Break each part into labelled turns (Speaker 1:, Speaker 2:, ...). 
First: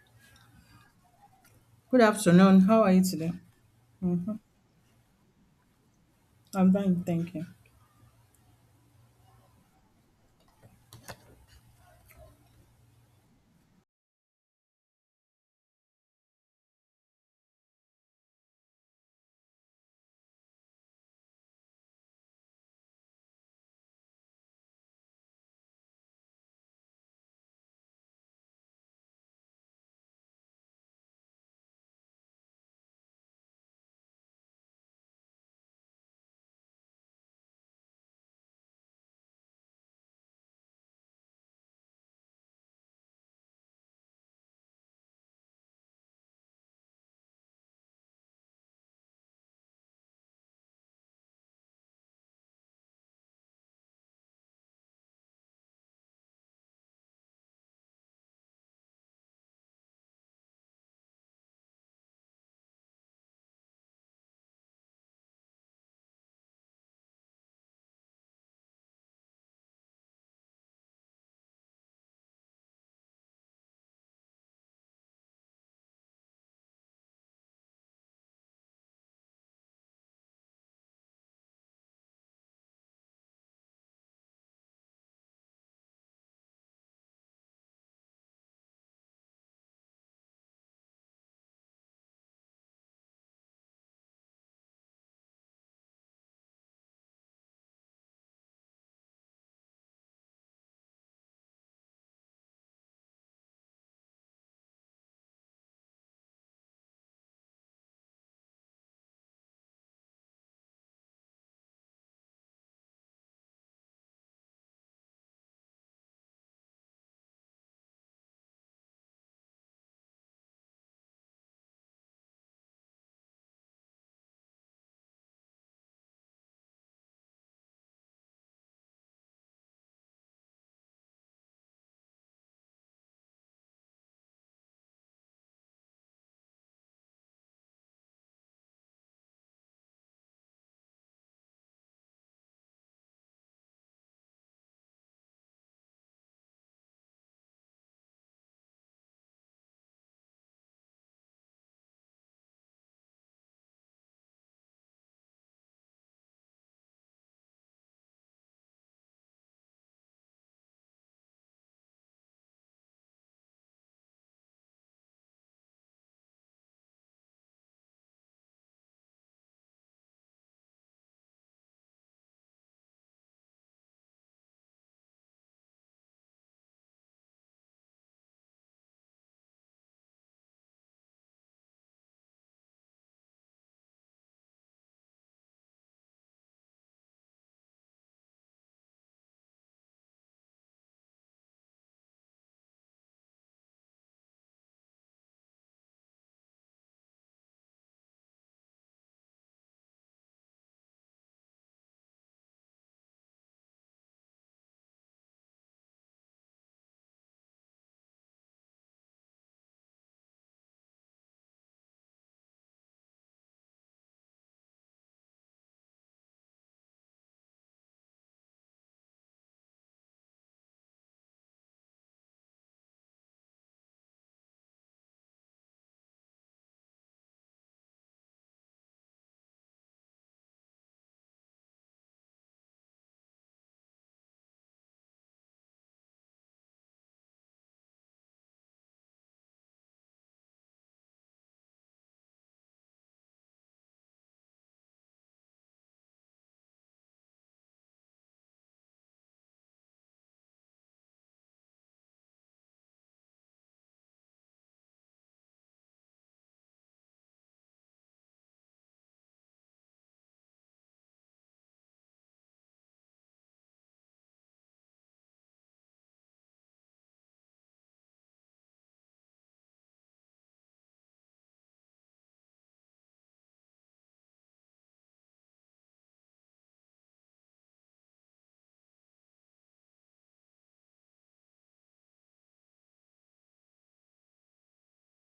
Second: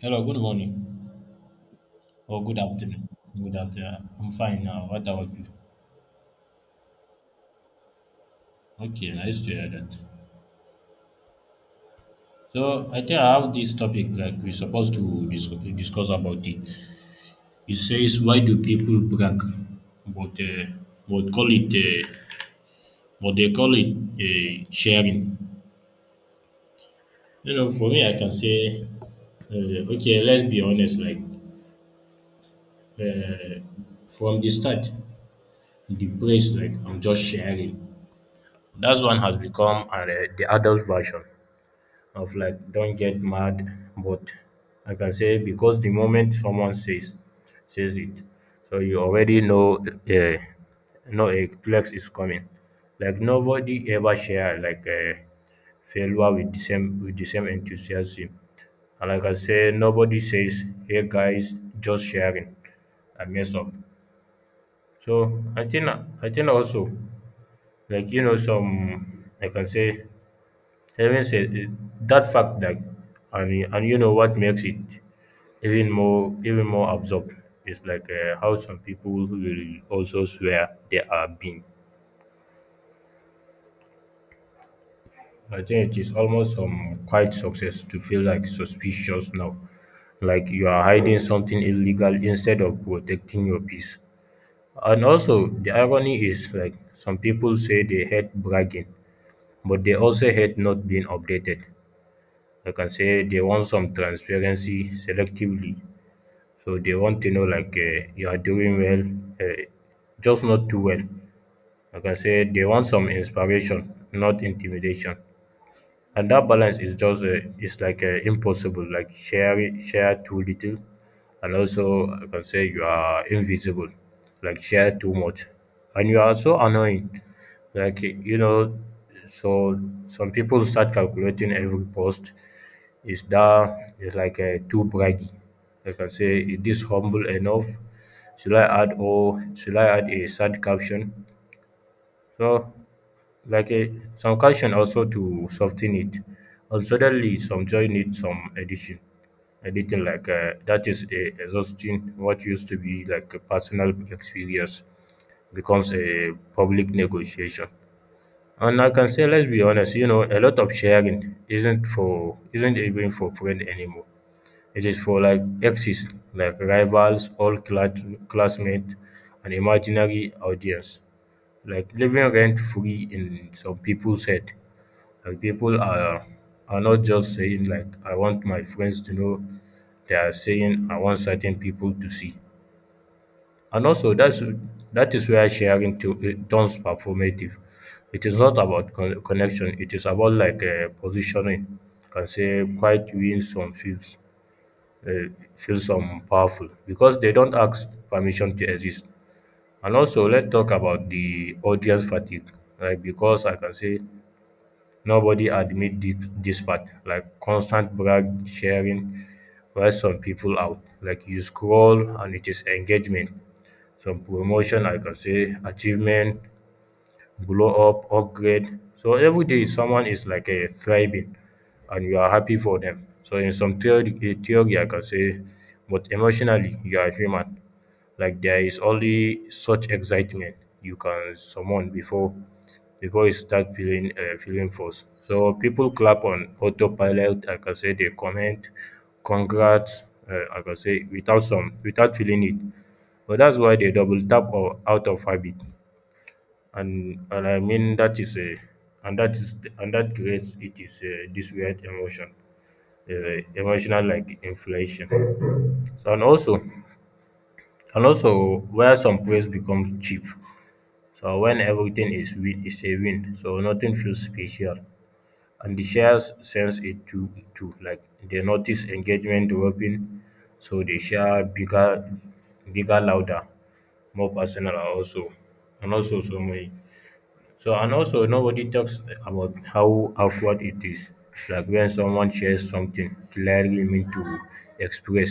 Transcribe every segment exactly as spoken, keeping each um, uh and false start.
Speaker 1: Hello, good morning
Speaker 2: Good
Speaker 1: or good
Speaker 2: afternoon. How are you
Speaker 1: afternoon.
Speaker 2: today?
Speaker 1: Good afternoon. I'm fine now. What about you?
Speaker 2: I'm fine, thank you.
Speaker 1: Okay, nice to hear that. So I think I have this topic like we're supposed to dis- discuss about it. It says why do people brag but uh, what call it uh, what they call it, uh, sharing. You know, for me, I can say, uh, okay, let's be honest. Like uh, from the start, the praise like I'm just sharing. That one has become uh, the adult version of like don't get mad, but like I can say because the moment someone says says it, so you already know uh, know a flex is coming. Like nobody ever share like a failure with the same with the same enthusiasm. And like I say, nobody says, "Hey guys, just sharing." I mess up. So I think I think also like you know some like I can say even say that fact that, and and you know what makes it even more even more absurd is like uh, how some people will also swear they are being. I think it is almost some quite success to feel like suspicious now, like you are hiding something illegal instead of protecting your peace. And also the irony is like some people say they hate bragging, but they also hate not being updated. Like I can say they want some transparency selectively. So they want to know like uh, you are doing well, uh, just not too well. Like I said, they want some inspiration, not intimidation, and that balance is just uh, is like uh, impossible. Like share share too little, and also I can say you are invisible. Like share too much and you are so annoying, like you know. So some people start calculating every post. Is that is like uh, too braggy? I can say, is this humble enough? Should i add or should i add a sad caption? So like a, some calcium also to soften it. And suddenly, some joy needs some addition, editing like uh, that is a exhausting. What used to be like a personal experience becomes a public negotiation. And I can say, let's be honest, you know, a lot of sharing isn't for isn't even for friend anymore. It is for like exes, like rivals, old cla- classmates, an imaginary audience like living rent free in some people's head. Like people are are not just saying like I want my friends to know. They are saying I want certain people to see. And also that's that is where sharing to it turns performative. It is not about con- connection. It is about like uh, positioning. Can say quite wins some feels uh, feel some powerful because they don't ask permission to exist. And also, let's talk about the audience fatigue, like because I can say nobody admit this, this part, like constant brag sharing, while some people out. Like you scroll and it is engagement, some promotion, I can say achievement, glow up, upgrade. So every day someone is like a thriving and you are happy for them. So in some theory, eh, theory I can say, but emotionally you are human. Like there is only such excitement you can summon before before you start feeling uh, feeling force. So people clap on autopilot. I can say they comment, congrats. Uh, I can say without some without feeling it. But that's why they double tap or out of habit. And and I mean that is a and that is and that creates it is uh, this weird emotion, uh, emotional like inflation. So and also and also where some praise becomes cheap. So when everything is win is a win, so nothing feels special. And the shares sense it too too. Like they notice engagement dropping, so they share bigger bigger louder, more personal also. And also so many so, and also nobody talks about how awkward it is, like when someone shares something clearly meant to express,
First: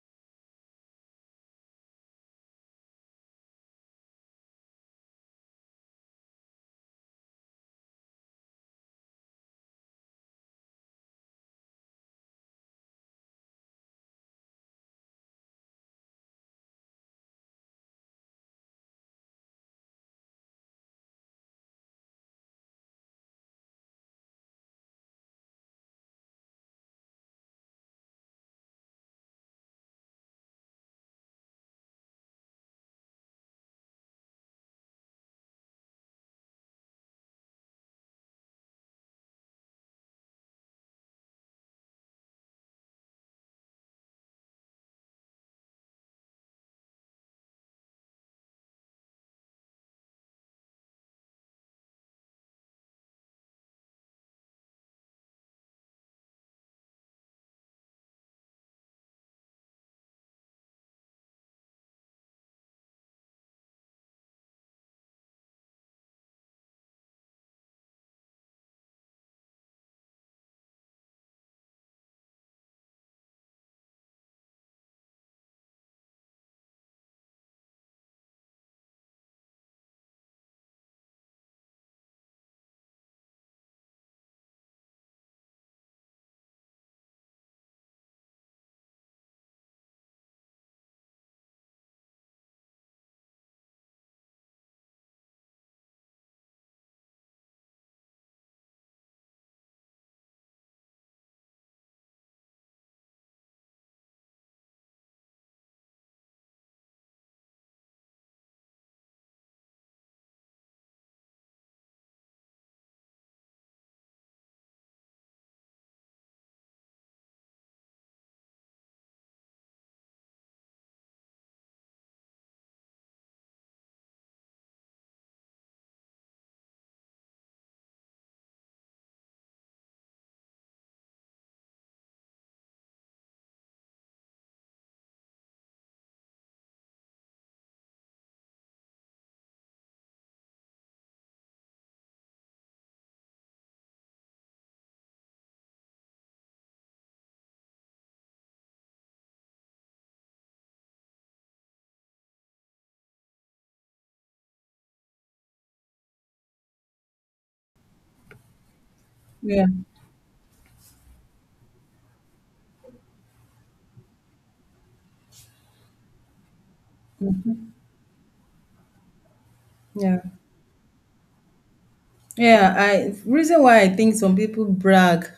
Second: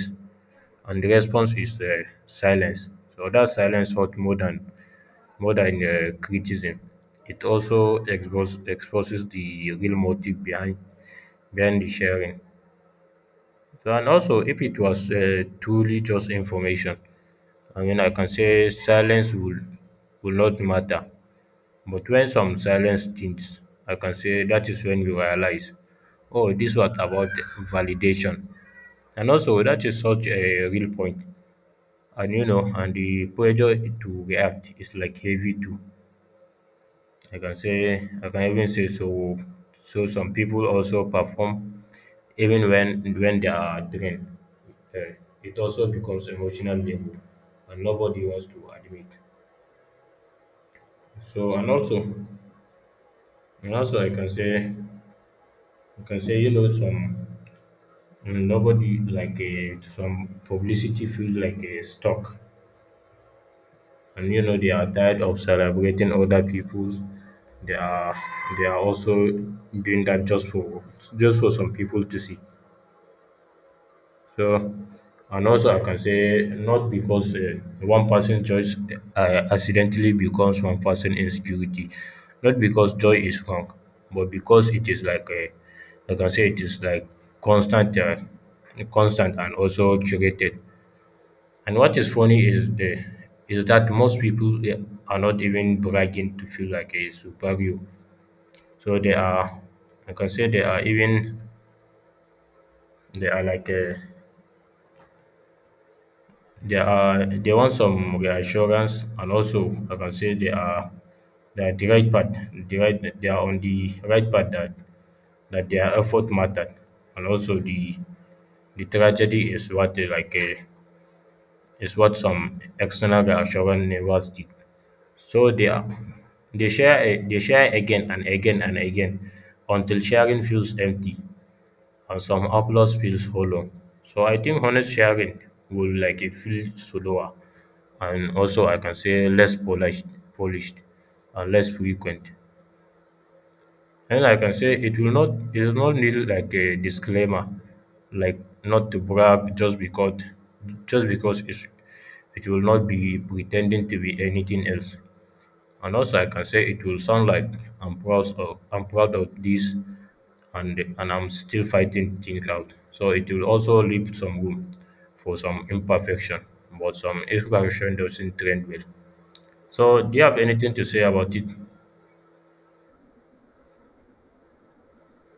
Speaker 1: and the response is uh, silence. So that silence hurts more than more than uh, criticism. It also expose, exposes the real motive behind behind the sharing. So, and also if it was uh, truly just information, I mean, I can say silence will will not matter, but when some silence stinks, I can say that is when you realize, oh, this was about validation. And also, that is such a real point. And you know, and the pressure to react is like heavy too. I can say, I can even say so. So some people also perform even when when they are drained. Uh, it also becomes emotional labor, and nobody wants to admit. So and also, and also I can say you can say, you know, some mm, nobody like a some publicity feels like a stock, and you know they are tired of celebrating other people's. They are they are also doing that just for just for some people to see. So, and also I can say not because uh, one person choice uh, accidentally becomes one person insecurity, not because joy is wrong, but because it is like a, I can say it is like constant, uh, constant and also curated. And what is funny is the is that most people they are not even bragging to feel like a superhero. So they are, I can say they are even they are like a, they are they want some reassurance, and also I can say they are they are the right path. The right they are on the right path that that their effort mattered, and also the the tragedy is what they like uh, is what some external reassurance never did. So they are they share a- they share again and again and again until sharing feels empty and some applause feels hollow. So I think honest sharing will like it feel slower, and also I can say less polished polished and less frequent. And I can say it will not it will not need like a disclaimer, like not to brag just because just because it's it will not be pretending to be anything else. And also I can say it will sound like I'm proud of I'm proud of
Speaker 2: Yeah,
Speaker 1: this, and and I'm still fighting things out. So it will also leave some room for some imperfection, but some imperfection doesn't trend well. So do
Speaker 2: yeah,
Speaker 1: you have anything to say about it?
Speaker 2: yeah. I reason why I think some people brag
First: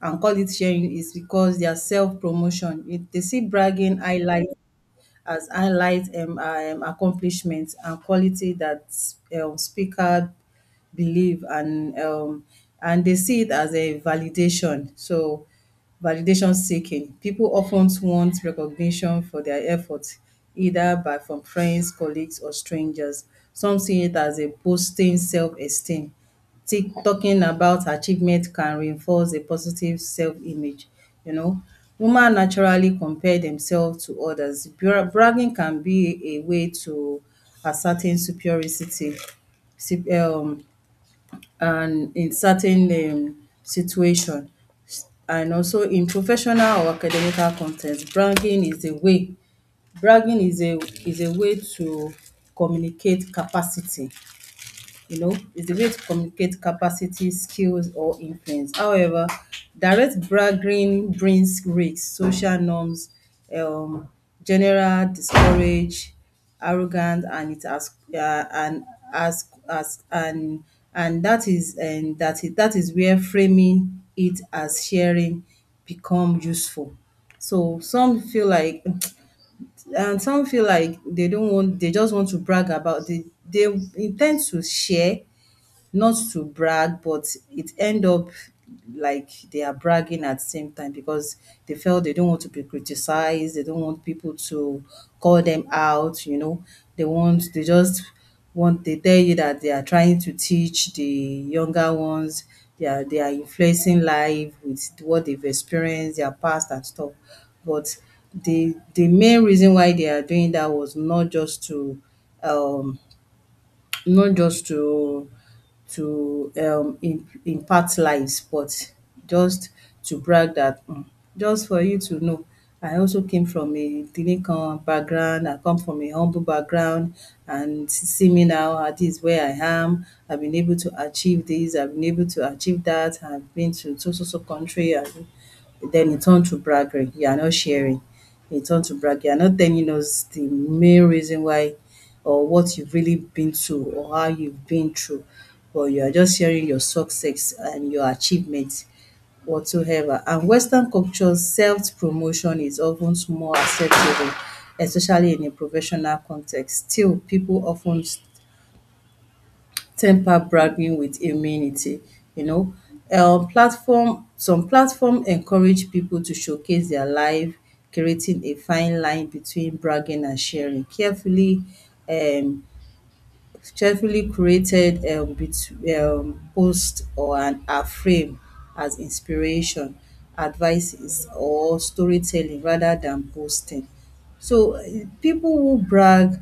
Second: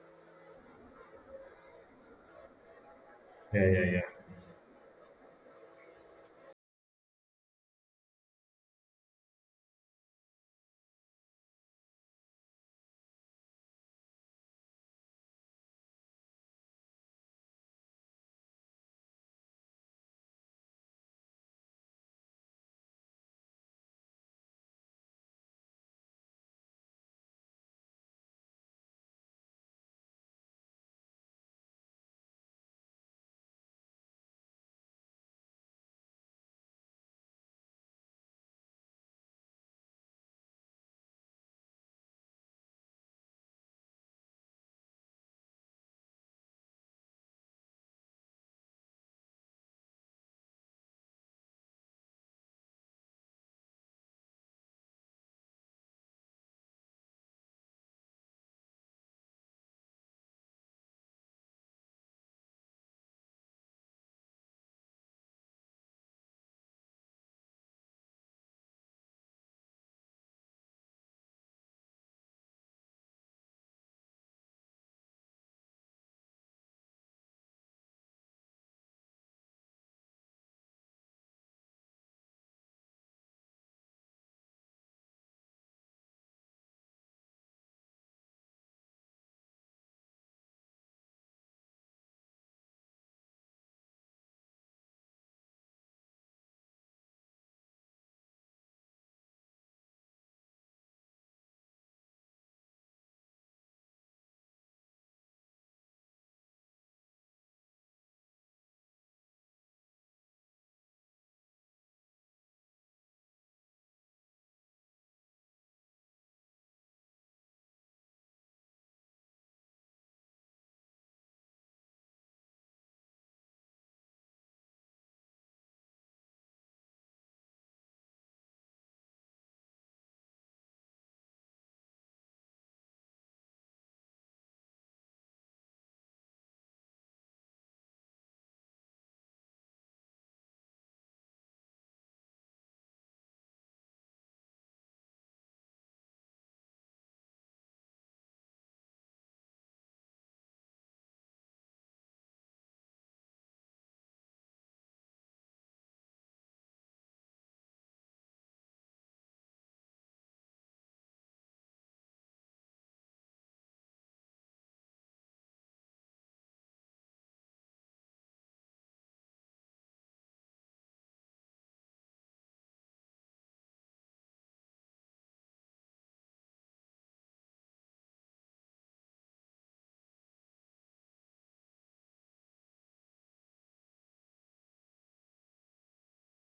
Speaker 2: and call it sharing is because their self promotion. If they see
Speaker 1: Yeah, yeah,
Speaker 2: bragging
Speaker 1: yeah.
Speaker 2: highlight as highlight um, um, accomplishments and quality that um, speaker believe and um, and they see it as a validation. So validation seeking. People often want recognition for their efforts, either by from friends, colleagues, or strangers. Some see it as a boosting self-esteem, t- talking about achievement can reinforce a positive self-image. You know, women naturally compare themselves to others. Bra- Bragging can be a way to ascertain superiority si- um, and in certain um, situation. And also in professional or academical context, bragging is a way bragging is a is a way to communicate capacity, you know, is the way to communicate capacity, skills, or influence. However, direct bragging brings risks, social norms, um, general discourage, arrogant, and it as uh, and as as and and that is and that is that is where framing it as sharing become useful. So some feel like and some feel like they don't want they just want to brag about they they intend to share not to brag, but it end up like they are bragging at the same time because they felt they don't want to be criticized, they don't want people to call them out, you know. They want they just want they tell you that they are trying to teach the younger ones, they are they are influencing life with what they've experienced, their past and stuff. But the the main reason why they are doing that was not just to um not just to to um im impact lives, but just to brag that um just for you to know, I also came from a kini background, I come from a humble background and see me now at this is where I am. I've been able to achieve this, I've been able to achieve that, I've been to so so so country and then it turned to braggery. You are not sharing. It turned to brag. You are not telling us the main reason why or what you've really been to or how you've been through, but you are just sharing your success and your achievements, whatsoever. And Western culture's self-promotion is often more acceptable, especially in a professional context. Still, people often temper bragging with humility, you know. Um, platform some platform encourage people to showcase their life, creating a fine line between bragging and sharing. Carefully um cheerfully created um, bet- um, post or an a frame as inspiration, advices or storytelling rather than boasting. So eh, people who brag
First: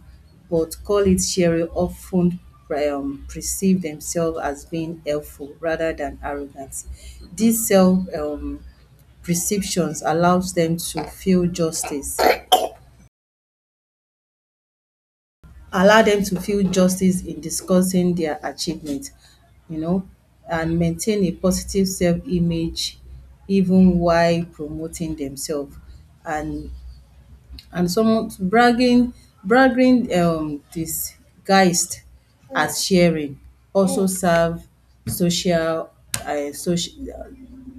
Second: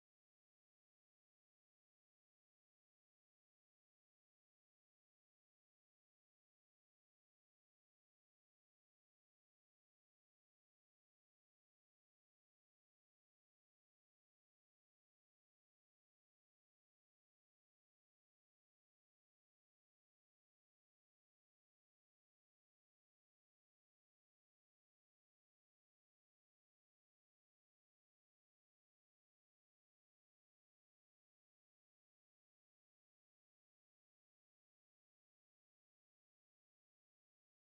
Speaker 2: but call it sharing often um, perceive themselves as being helpful rather than arrogant. These self um, perceptions allows them to feel justice allow them to feel justice in discussing their achievement, you know, and maintain a positive self-image even while promoting themselves. And and some bragging bragging um disguised as sharing also serve social um social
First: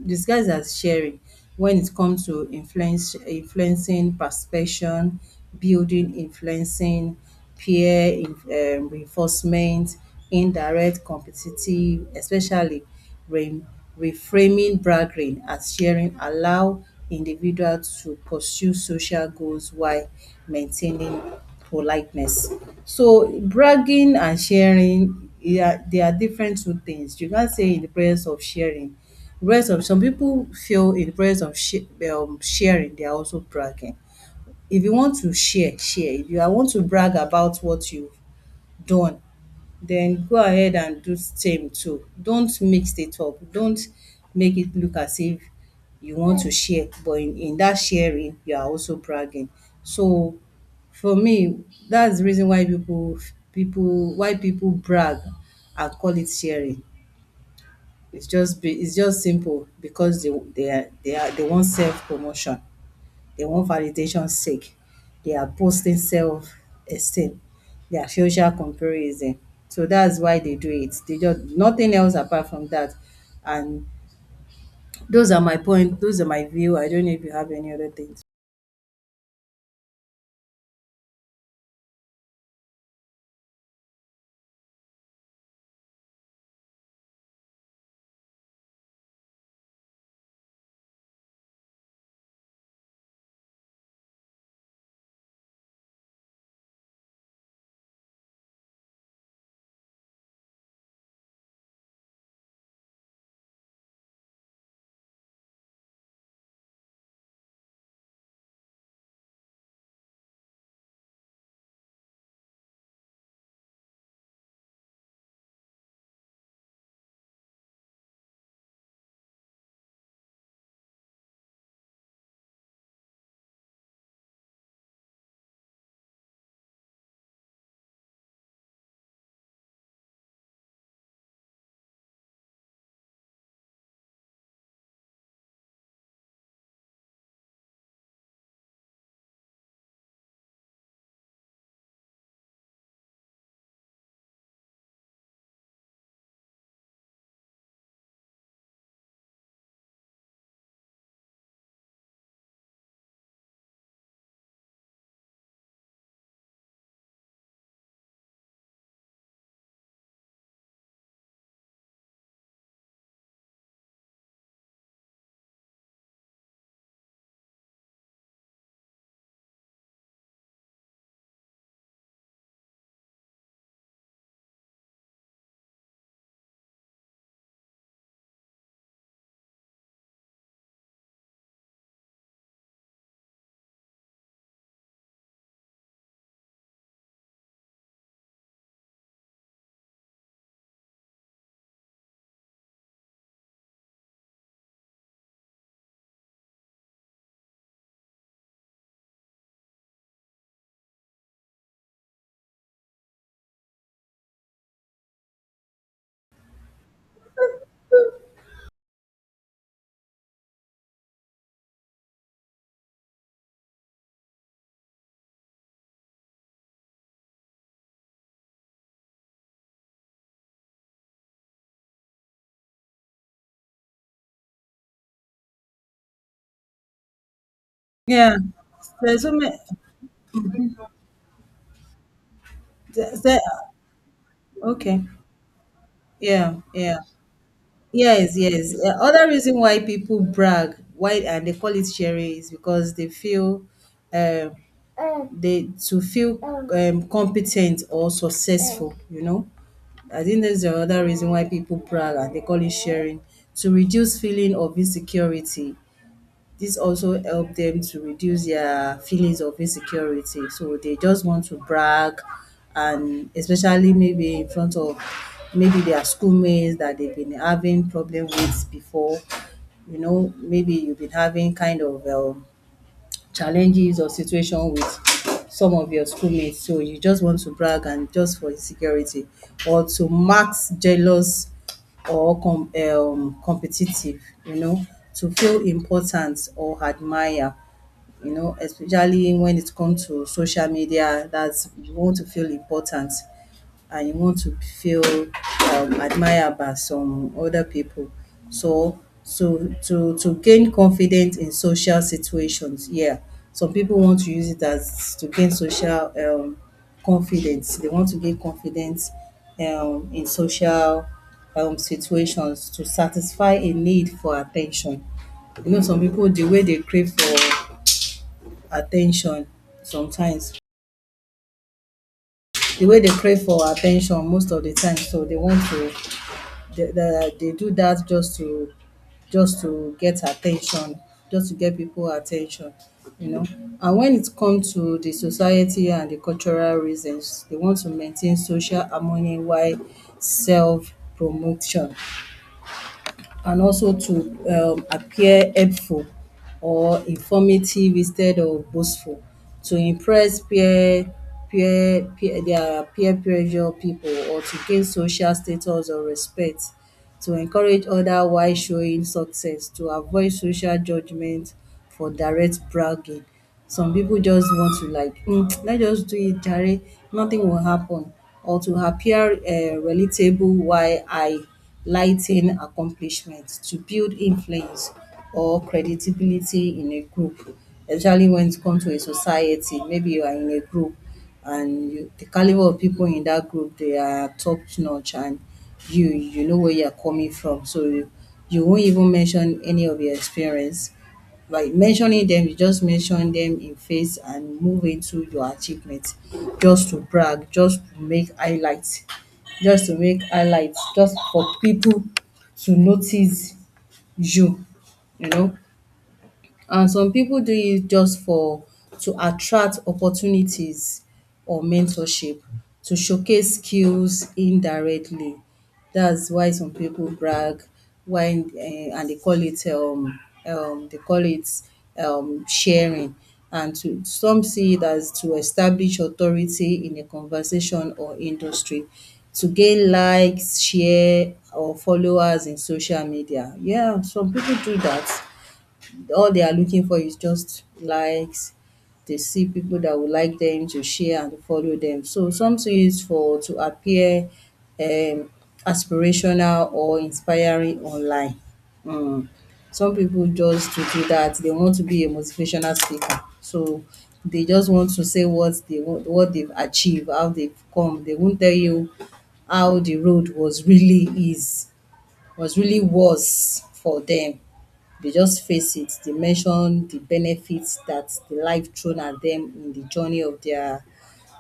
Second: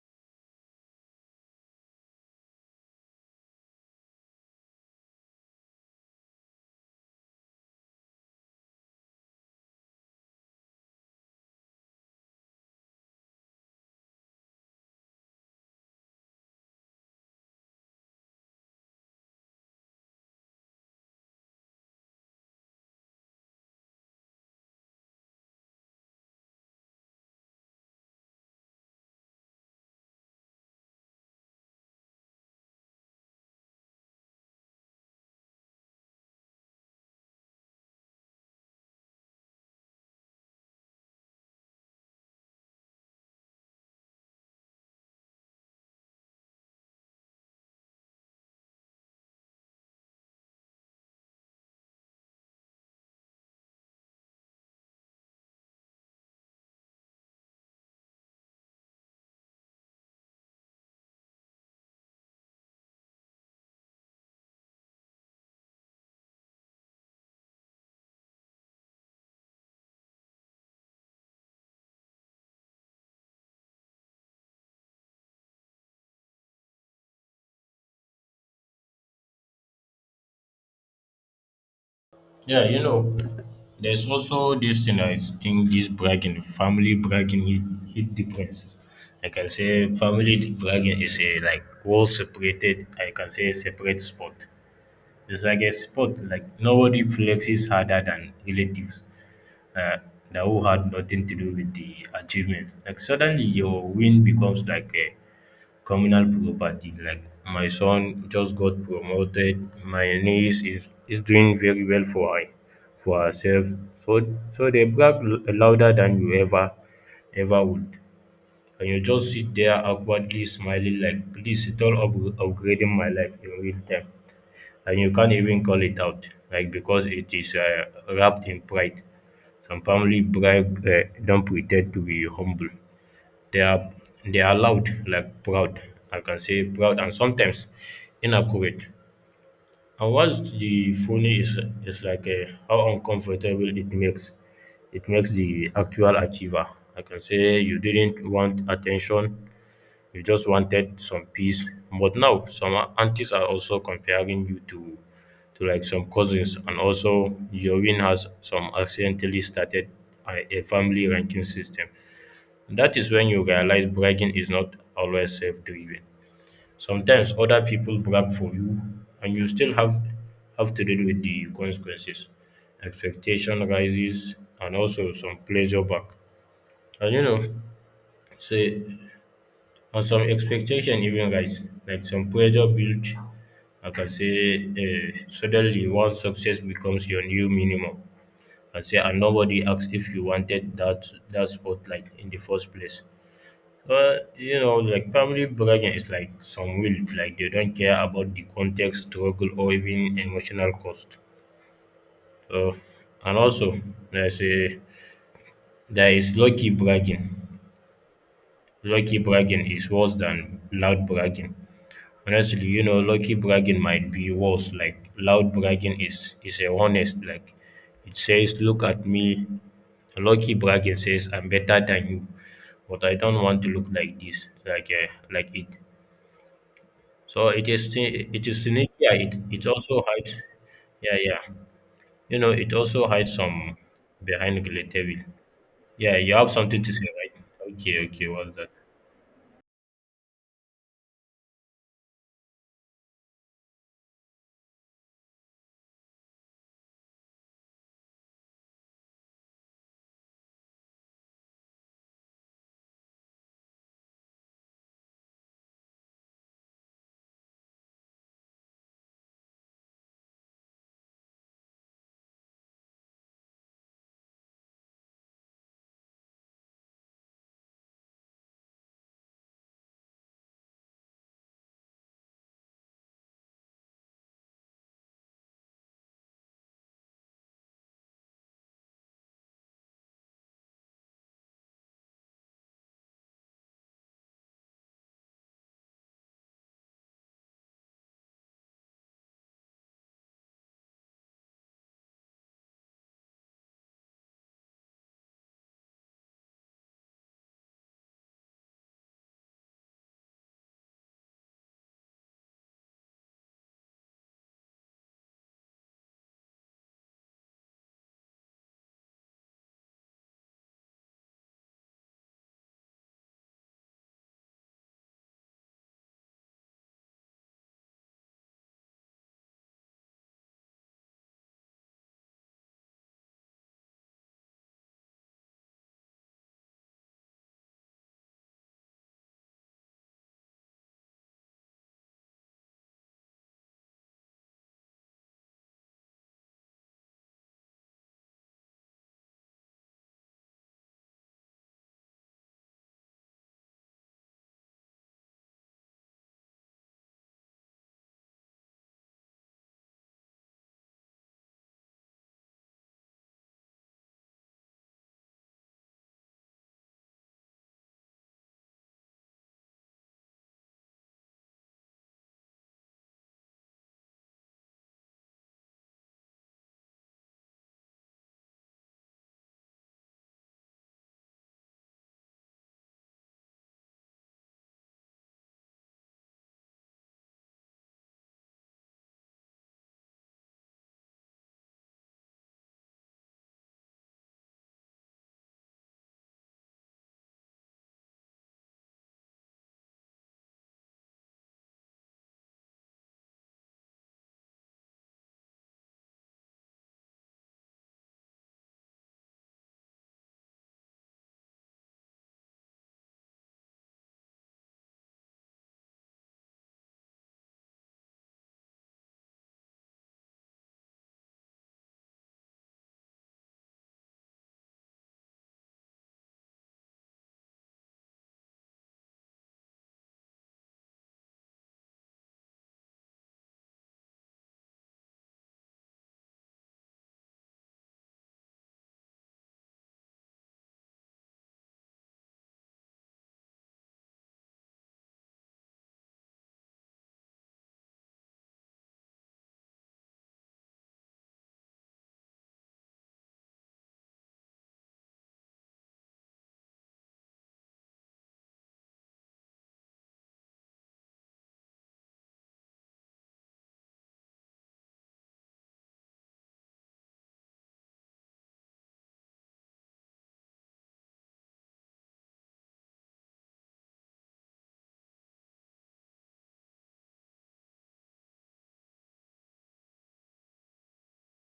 Speaker 2: disguise as sharing when it comes to influence influencing perception, building influencing peer um, reinforcement, indirect competitive, especially re- reframing bargaining as sharing allow individual to pursue social goals while maintaining politeness. So bragging and sharing, yeah, they are different two things. You can't say in the presence of sharing. Rest of some people feel in the presence of sh- um, sharing, they are also bragging. If you want to share, share. If you are want to brag about what you've done, then go ahead and do same too. Don't mix it up. Don't make it look as if you want to share, but in, in that sharing, you are also bragging. So for me, that's the reason why people people why people brag and call it sharing. It's just be it's just simple because they they are they are they want self promotion. They want validation sake. They are boosting self-esteem. They are social comparison. So that's why they do it. They just nothing else apart from that. And those are my point. Those are my view. I don't know if you have any other things.
Speaker 1: Yeah, you know, there's also this thing. I think this bragging, family bragging, it, it depends. I can say family bragging is a like well separated, I can say separate sport. It's like a sport. Like nobody flexes harder than relatives uh, that who had nothing to do with the achievement. Like suddenly your win becomes like a communal property. Like my son just got promoted. My niece is, is doing very well for her, for herself. So so they brag l- louder than you ever ever would. And you just sit there awkwardly smiling like please it's all up- upgrading my life in real time, and you can't even call it out like because it is uh, wrapped in pride. Some family brag uh, don't pretend to be humble. They are they are loud like proud, I can say proud and sometimes inaccurate. And what's the funny is is like uh, how uncomfortable it makes it makes the actual achiever. I can say you didn't want attention. You just wanted some peace. But now some aunties are also comparing you to to like some cousins, and also your win has some accidentally started a, a family ranking system. That is when you realize bragging is not always self driven. Sometimes other people brag for you and you still have have to deal with the consequences. Expectation rises and also some pleasure back. And you know, say and some expectation even rise, like some pressure built, I can say, uh, suddenly one success becomes your new minimum. I say, and nobody asks if you wanted that that spotlight in the first place. But you know, like family bragging is like some will, like they don't care about the context, struggle, or even emotional cost. So, and also, there's a there is lucky bragging. Lucky bragging is worse than loud bragging. Honestly, you know, lucky bragging might be worse. Like loud bragging is is a honest. Like it says, "Look at me." Lucky bragging says, "I'm better than you," but I don't want to look like this, like uh, like it. So it is thi-
Speaker 2: Yeah,
Speaker 1: it is sneaky. Yeah,
Speaker 2: there's so
Speaker 1: it
Speaker 2: many.
Speaker 1: it also hides. Yeah, yeah. You know, it also
Speaker 2: There,
Speaker 1: hides
Speaker 2: there,
Speaker 1: some behind
Speaker 2: okay.
Speaker 1: relatable. Yeah, you have
Speaker 2: Yeah,
Speaker 1: something to
Speaker 2: yeah.
Speaker 1: say, right? Okay, okay.
Speaker 2: Yes,
Speaker 1: What's that?
Speaker 2: yes. Uh, Other reason why people brag, why and they call it sharing, is because they feel, um, they to feel um, competent or successful. You know, I think that's the other reason why people brag and they call it sharing to reduce feeling of insecurity, this also help them to reduce their feelings of insecurity. So they just want to brag and especially maybe in front of maybe their schoolmates that they've been having problem with before. You know, maybe you've been having kind of um challenges or situation with some of your schoolmates, so you just want to brag and just for insecurity or to max jealous or com um competitive, you know, to feel important or admire, you know, especially when it comes to social media, that's you want to feel important and you want to feel um, admired by some other people. So to to to gain confidence in social situations, yeah. Some people want to use it as to gain social um, confidence. They want to gain confidence um, in social um, situations to satisfy a need for attention. You know, some people the way they crave for attention sometimes, the way they crave for attention most of the time, so they want to they, they, they do that just to just to get attention, just to get people attention, you know, and when it comes to the society and the cultural reasons they want to maintain social harmony while self promotion, and also to um, appear helpful or informative instead of boastful, to impress peer peer peer their peer pressure people or to gain social status or respect, to encourage others while showing success to avoid social judgment for direct bragging. Some people just want to like mm, let's just do it jare, nothing will happen, or to appear uh, relatable while I lighting accomplishment to build influence or credibility in a group, especially when it comes to a society. Maybe you are in a group and you, the caliber of people in that group they are top notch, and you you know where you are coming from, so you, you won't even mention any of your experience by mentioning them, you just mention them in face and move into your achievement just to brag, just to make highlights, just to make highlights, just for people to notice you, you know. And some people do it just for to attract opportunities or mentorship to showcase skills indirectly. That's why some people brag why um and they call it um um they call it um sharing, and to some see it as to establish authority in a conversation or industry to gain likes, share or followers in social media. Yeah, some people do that, all they are looking for is just likes. They see people that would like them to share and follow them. So something is for to appear um, aspirational or inspiring online. Mm. Some people just to do that, they want to be a motivational speaker. So they just want to say what they want, what they've achieved, how they've come. They won't tell you how the road was really is was really worse for them. They just face it. They mention the benefits that the life thrown at them in the journey of their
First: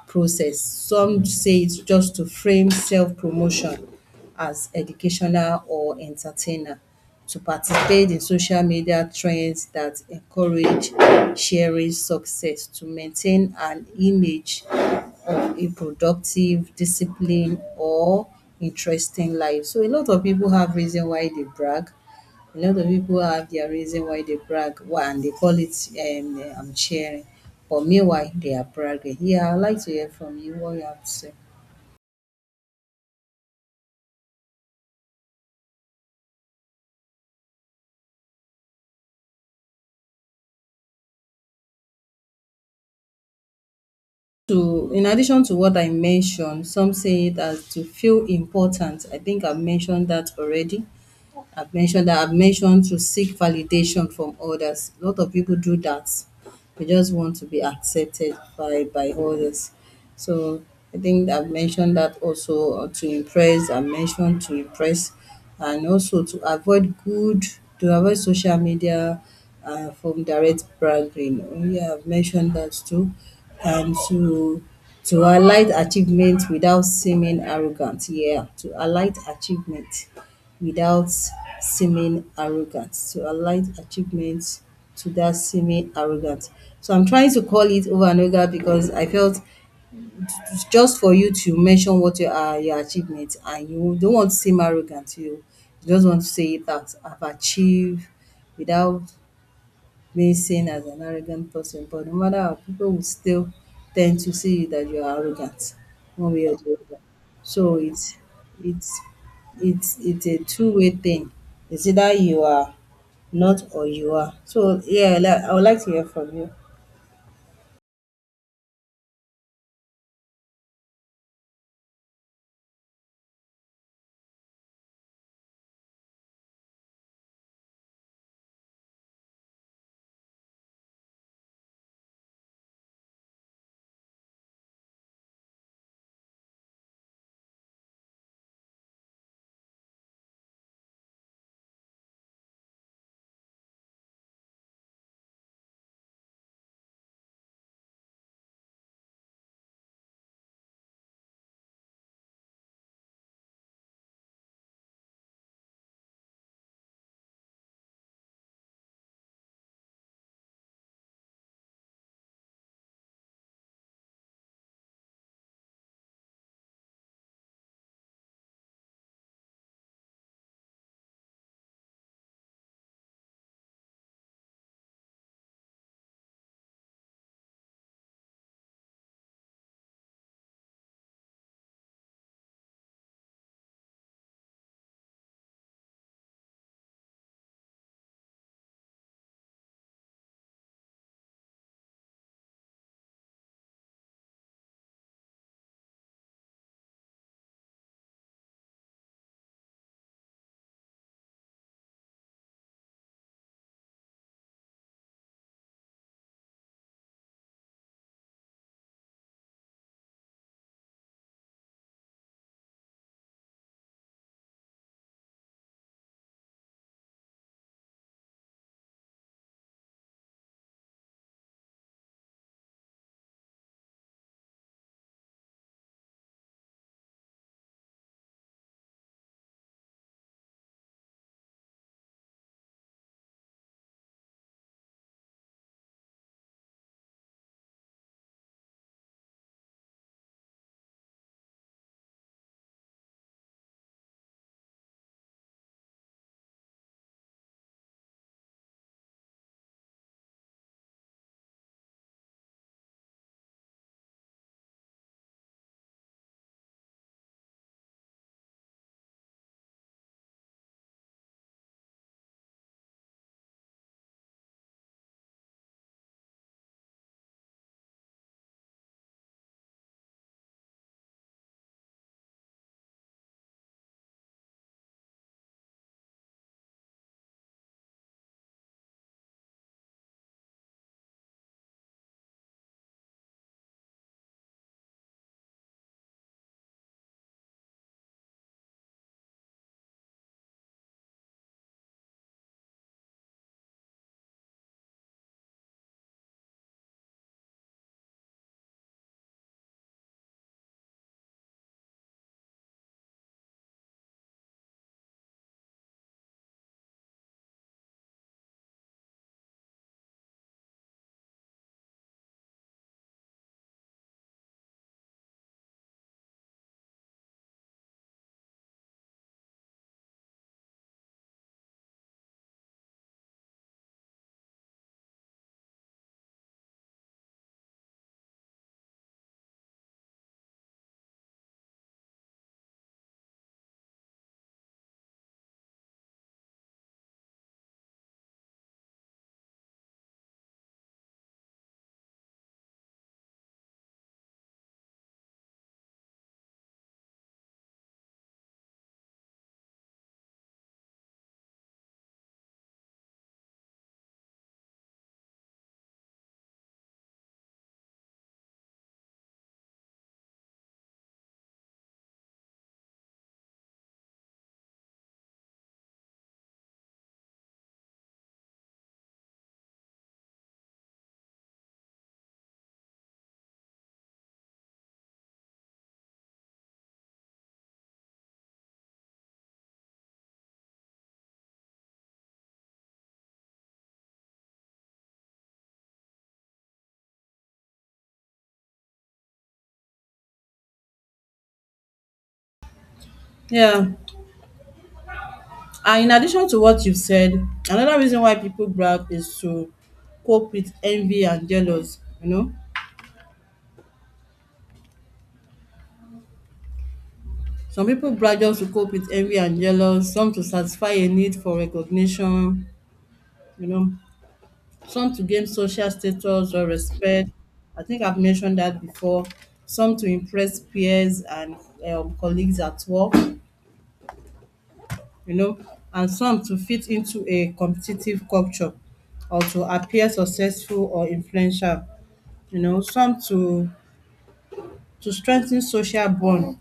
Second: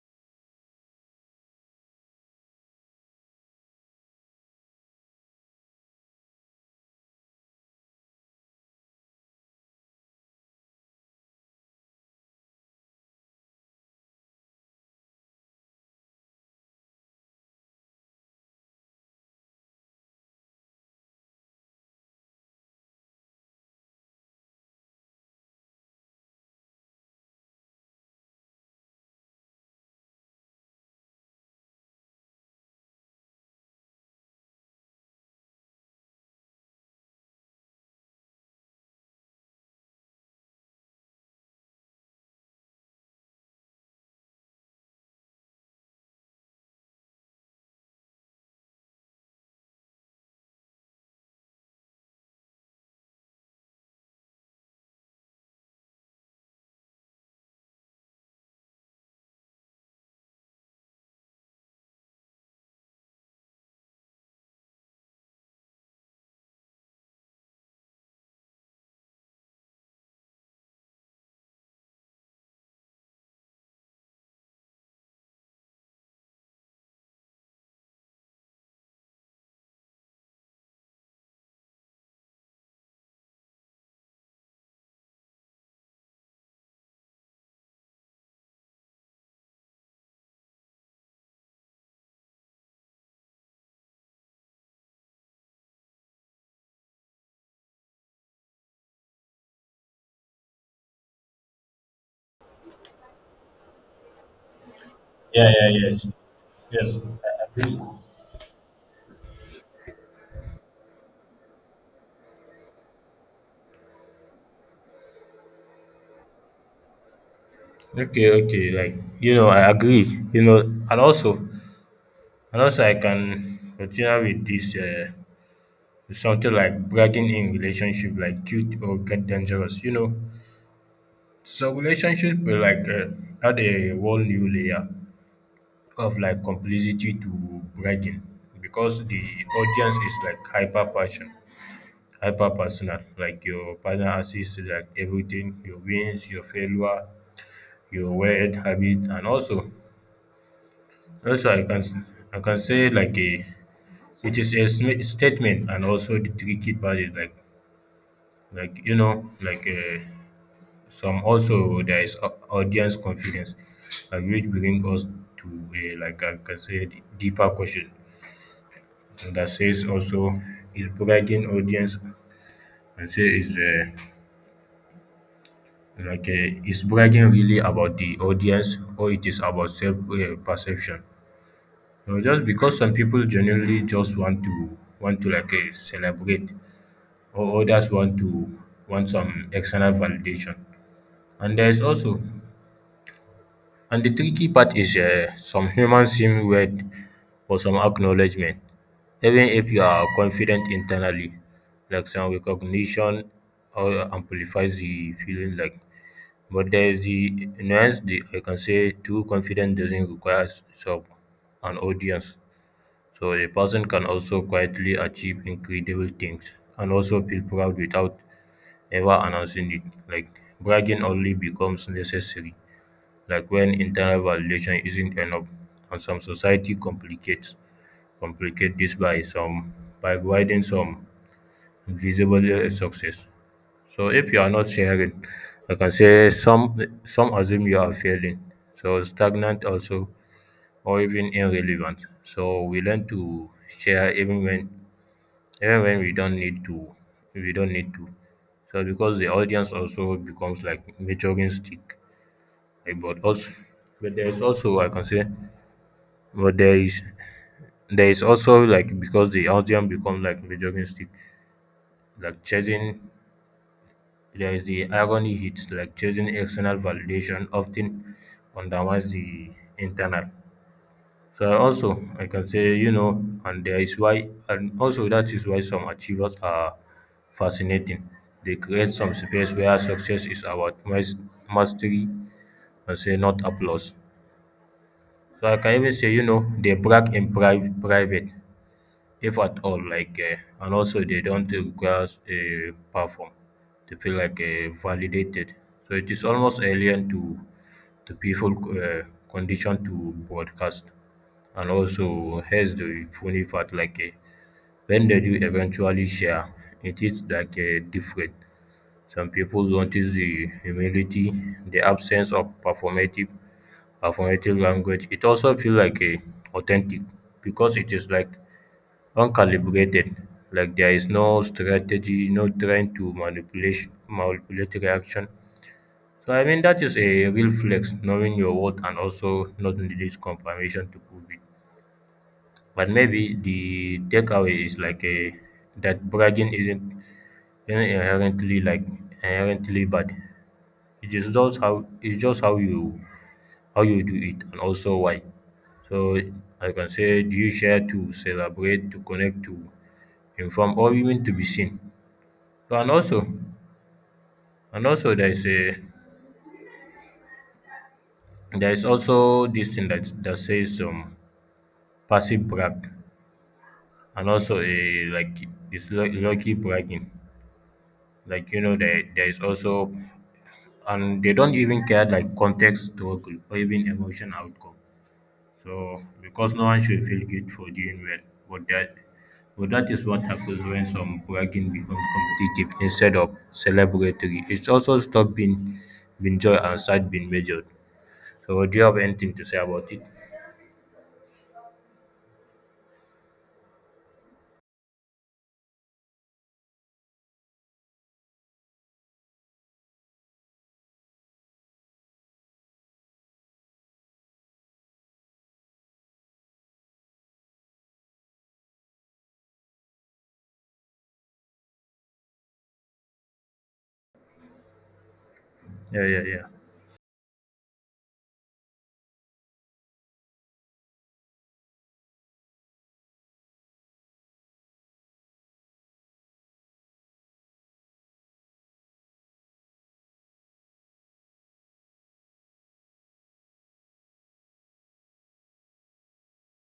Speaker 2: process. Some say it's just to frame self-promotion as educational or entertainer, to participate in social media trends that encourage sharing success, to maintain an image of a productive, disciplined or interesting life. So a lot of people have reason why they brag a lot of people have their reason why they brag why and they call it um, um, cheering, but meanwhile they are bragging. Yeah, I'd like to hear from you what you have to say. To, in addition to what I mentioned, some say it as to feel important. I think I've mentioned that already. I've mentioned that I've mentioned to seek validation from others. A lot of people do that. We just want to be accepted by by others. So I think I've mentioned that also, uh, to impress. I mentioned to impress, and also to avoid good to avoid social media uh, from direct bragging. Oh, yeah, I've mentioned that too, and to to highlight achievement without seeming arrogant. Yeah, to highlight achievement without seeming arrogant. To highlight achievements to that semi arrogant. So I'm trying to call it over and over because I felt it's just for you to mention what your uh, your achievement and you don't want to seem arrogant. You you just want to say that I've achieved without being seen as an arrogant person, but no matter how, people will still tend to see that you are
Speaker 1: Yeah,
Speaker 2: arrogant
Speaker 1: yeah, yes,
Speaker 2: one way or the
Speaker 1: yes.
Speaker 2: other.
Speaker 1: I
Speaker 2: So
Speaker 1: agree.
Speaker 2: it's it's it's it's a two-way thing. It's either you are not or you are. So yeah, li- I would like to hear from you.
Speaker 1: Okay, okay. Like you know, I agree. You know, and also, and also, I can continue with this uh, something like bragging in relationship, like cute or get dangerous. You know, so relationship will like uh, add a whole new layer of like complicity to bragging because the audience is like hyper passion, hyper personal. Like your partner sees like everything, your wins, your failure, your weird habit, and also Also, I can I can say like a it is a sma- statement, and also the tricky part is like like you know like uh, some also there is au- audience confidence, like which bring us to a like I can say d- deeper question and that says also is bragging audience and say is uh, like uh, is bragging really about the audience or it is about self uh, perception. No, just because some people generally just want to want to like uh, celebrate or others want to want some external validation. And there is also, and the tricky part is uh, some humans seem weird for some acknowledgement, even if you are confident internally, like some recognition or amplifies the feeling like. But there is the nuance the, I can say too confident doesn't require some an audience. So a person can also quietly achieve incredible things and also feel proud without ever announcing it. Like bragging only becomes necessary, like when internal validation isn't enough. And some society complicates complicate this by some by providing some invisible uh, success. So if you are not sharing, I can say some some assume you are failing. So stagnant also or even irrelevant. So we learn to share even when even when we don't need to we don't need to so because the audience also becomes like measuring stick like but also but there is also i can say but there is there is also like because the audience becomes like measuring stick like chasing there is the irony hits like chasing external validation often undermines the internal. So also I can say, you know, and there is why and also that is why some achievers are fascinating. They create some space where success is about mas- mastery and say not applause. So I can even say, you know, they brag in pri- private if at all like uh, and also they don't require a perform to feel like uh, validated, so it is almost alien to to people uh, conditioned to broadcast. And also here's the funny part like uh, when they do eventually share it is like uh, different. Some people notice the humility, the absence of performative performative language. It also feel like uh, authentic, because it is like uncalibrated. Like there is no strategy, no trying to manipulate manipulate reaction. So I mean that is a real flex, knowing your worth and also not needing confirmation to prove it. But maybe the takeaway is like a that bragging isn't isn't inherently like inherently bad. It is just how it's just how you how you do it and also why. So I can say, do you share to celebrate, to connect, to inform, or even to be seen? So and also and also there is a there is also this thing that that says um passive brag and also a like it's lu- lucky bragging. Like you know there there is also and they don't even care like context struggle or even emotion outcome. So because no one should feel good for doing well. But that but that is what happens when some bragging becomes competitive instead of celebratory. It's also stop being being joy and sad being measured. So, do you have anything to say about it?
Speaker 2: Yeah. And in addition to what you've said, another reason why people brag is to cope with envy and jealous, you know. Some people brag just to cope with envy and jealous, some to satisfy a need for recognition, you know, some to gain social
Speaker 1: Yeah, yeah, yeah.
Speaker 2: status or respect. I think I've mentioned that before. Some to impress peers and um, colleagues at work, you know, and some to fit into a competitive culture or to appear successful or influential, you know, some to to strengthen social bond.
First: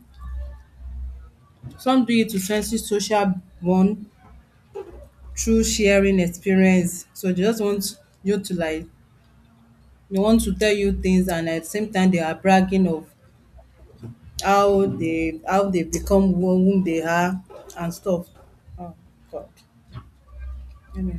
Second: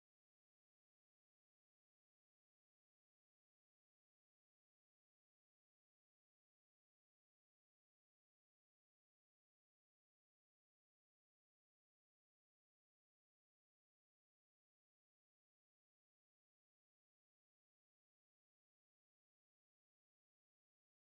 Speaker 2: Some do it to strengthen social bond through sharing experience. So they just want you to like they want to tell you things and at the same time they are bragging of how they how they become who whom they are and stuff. Oh God. Anyway.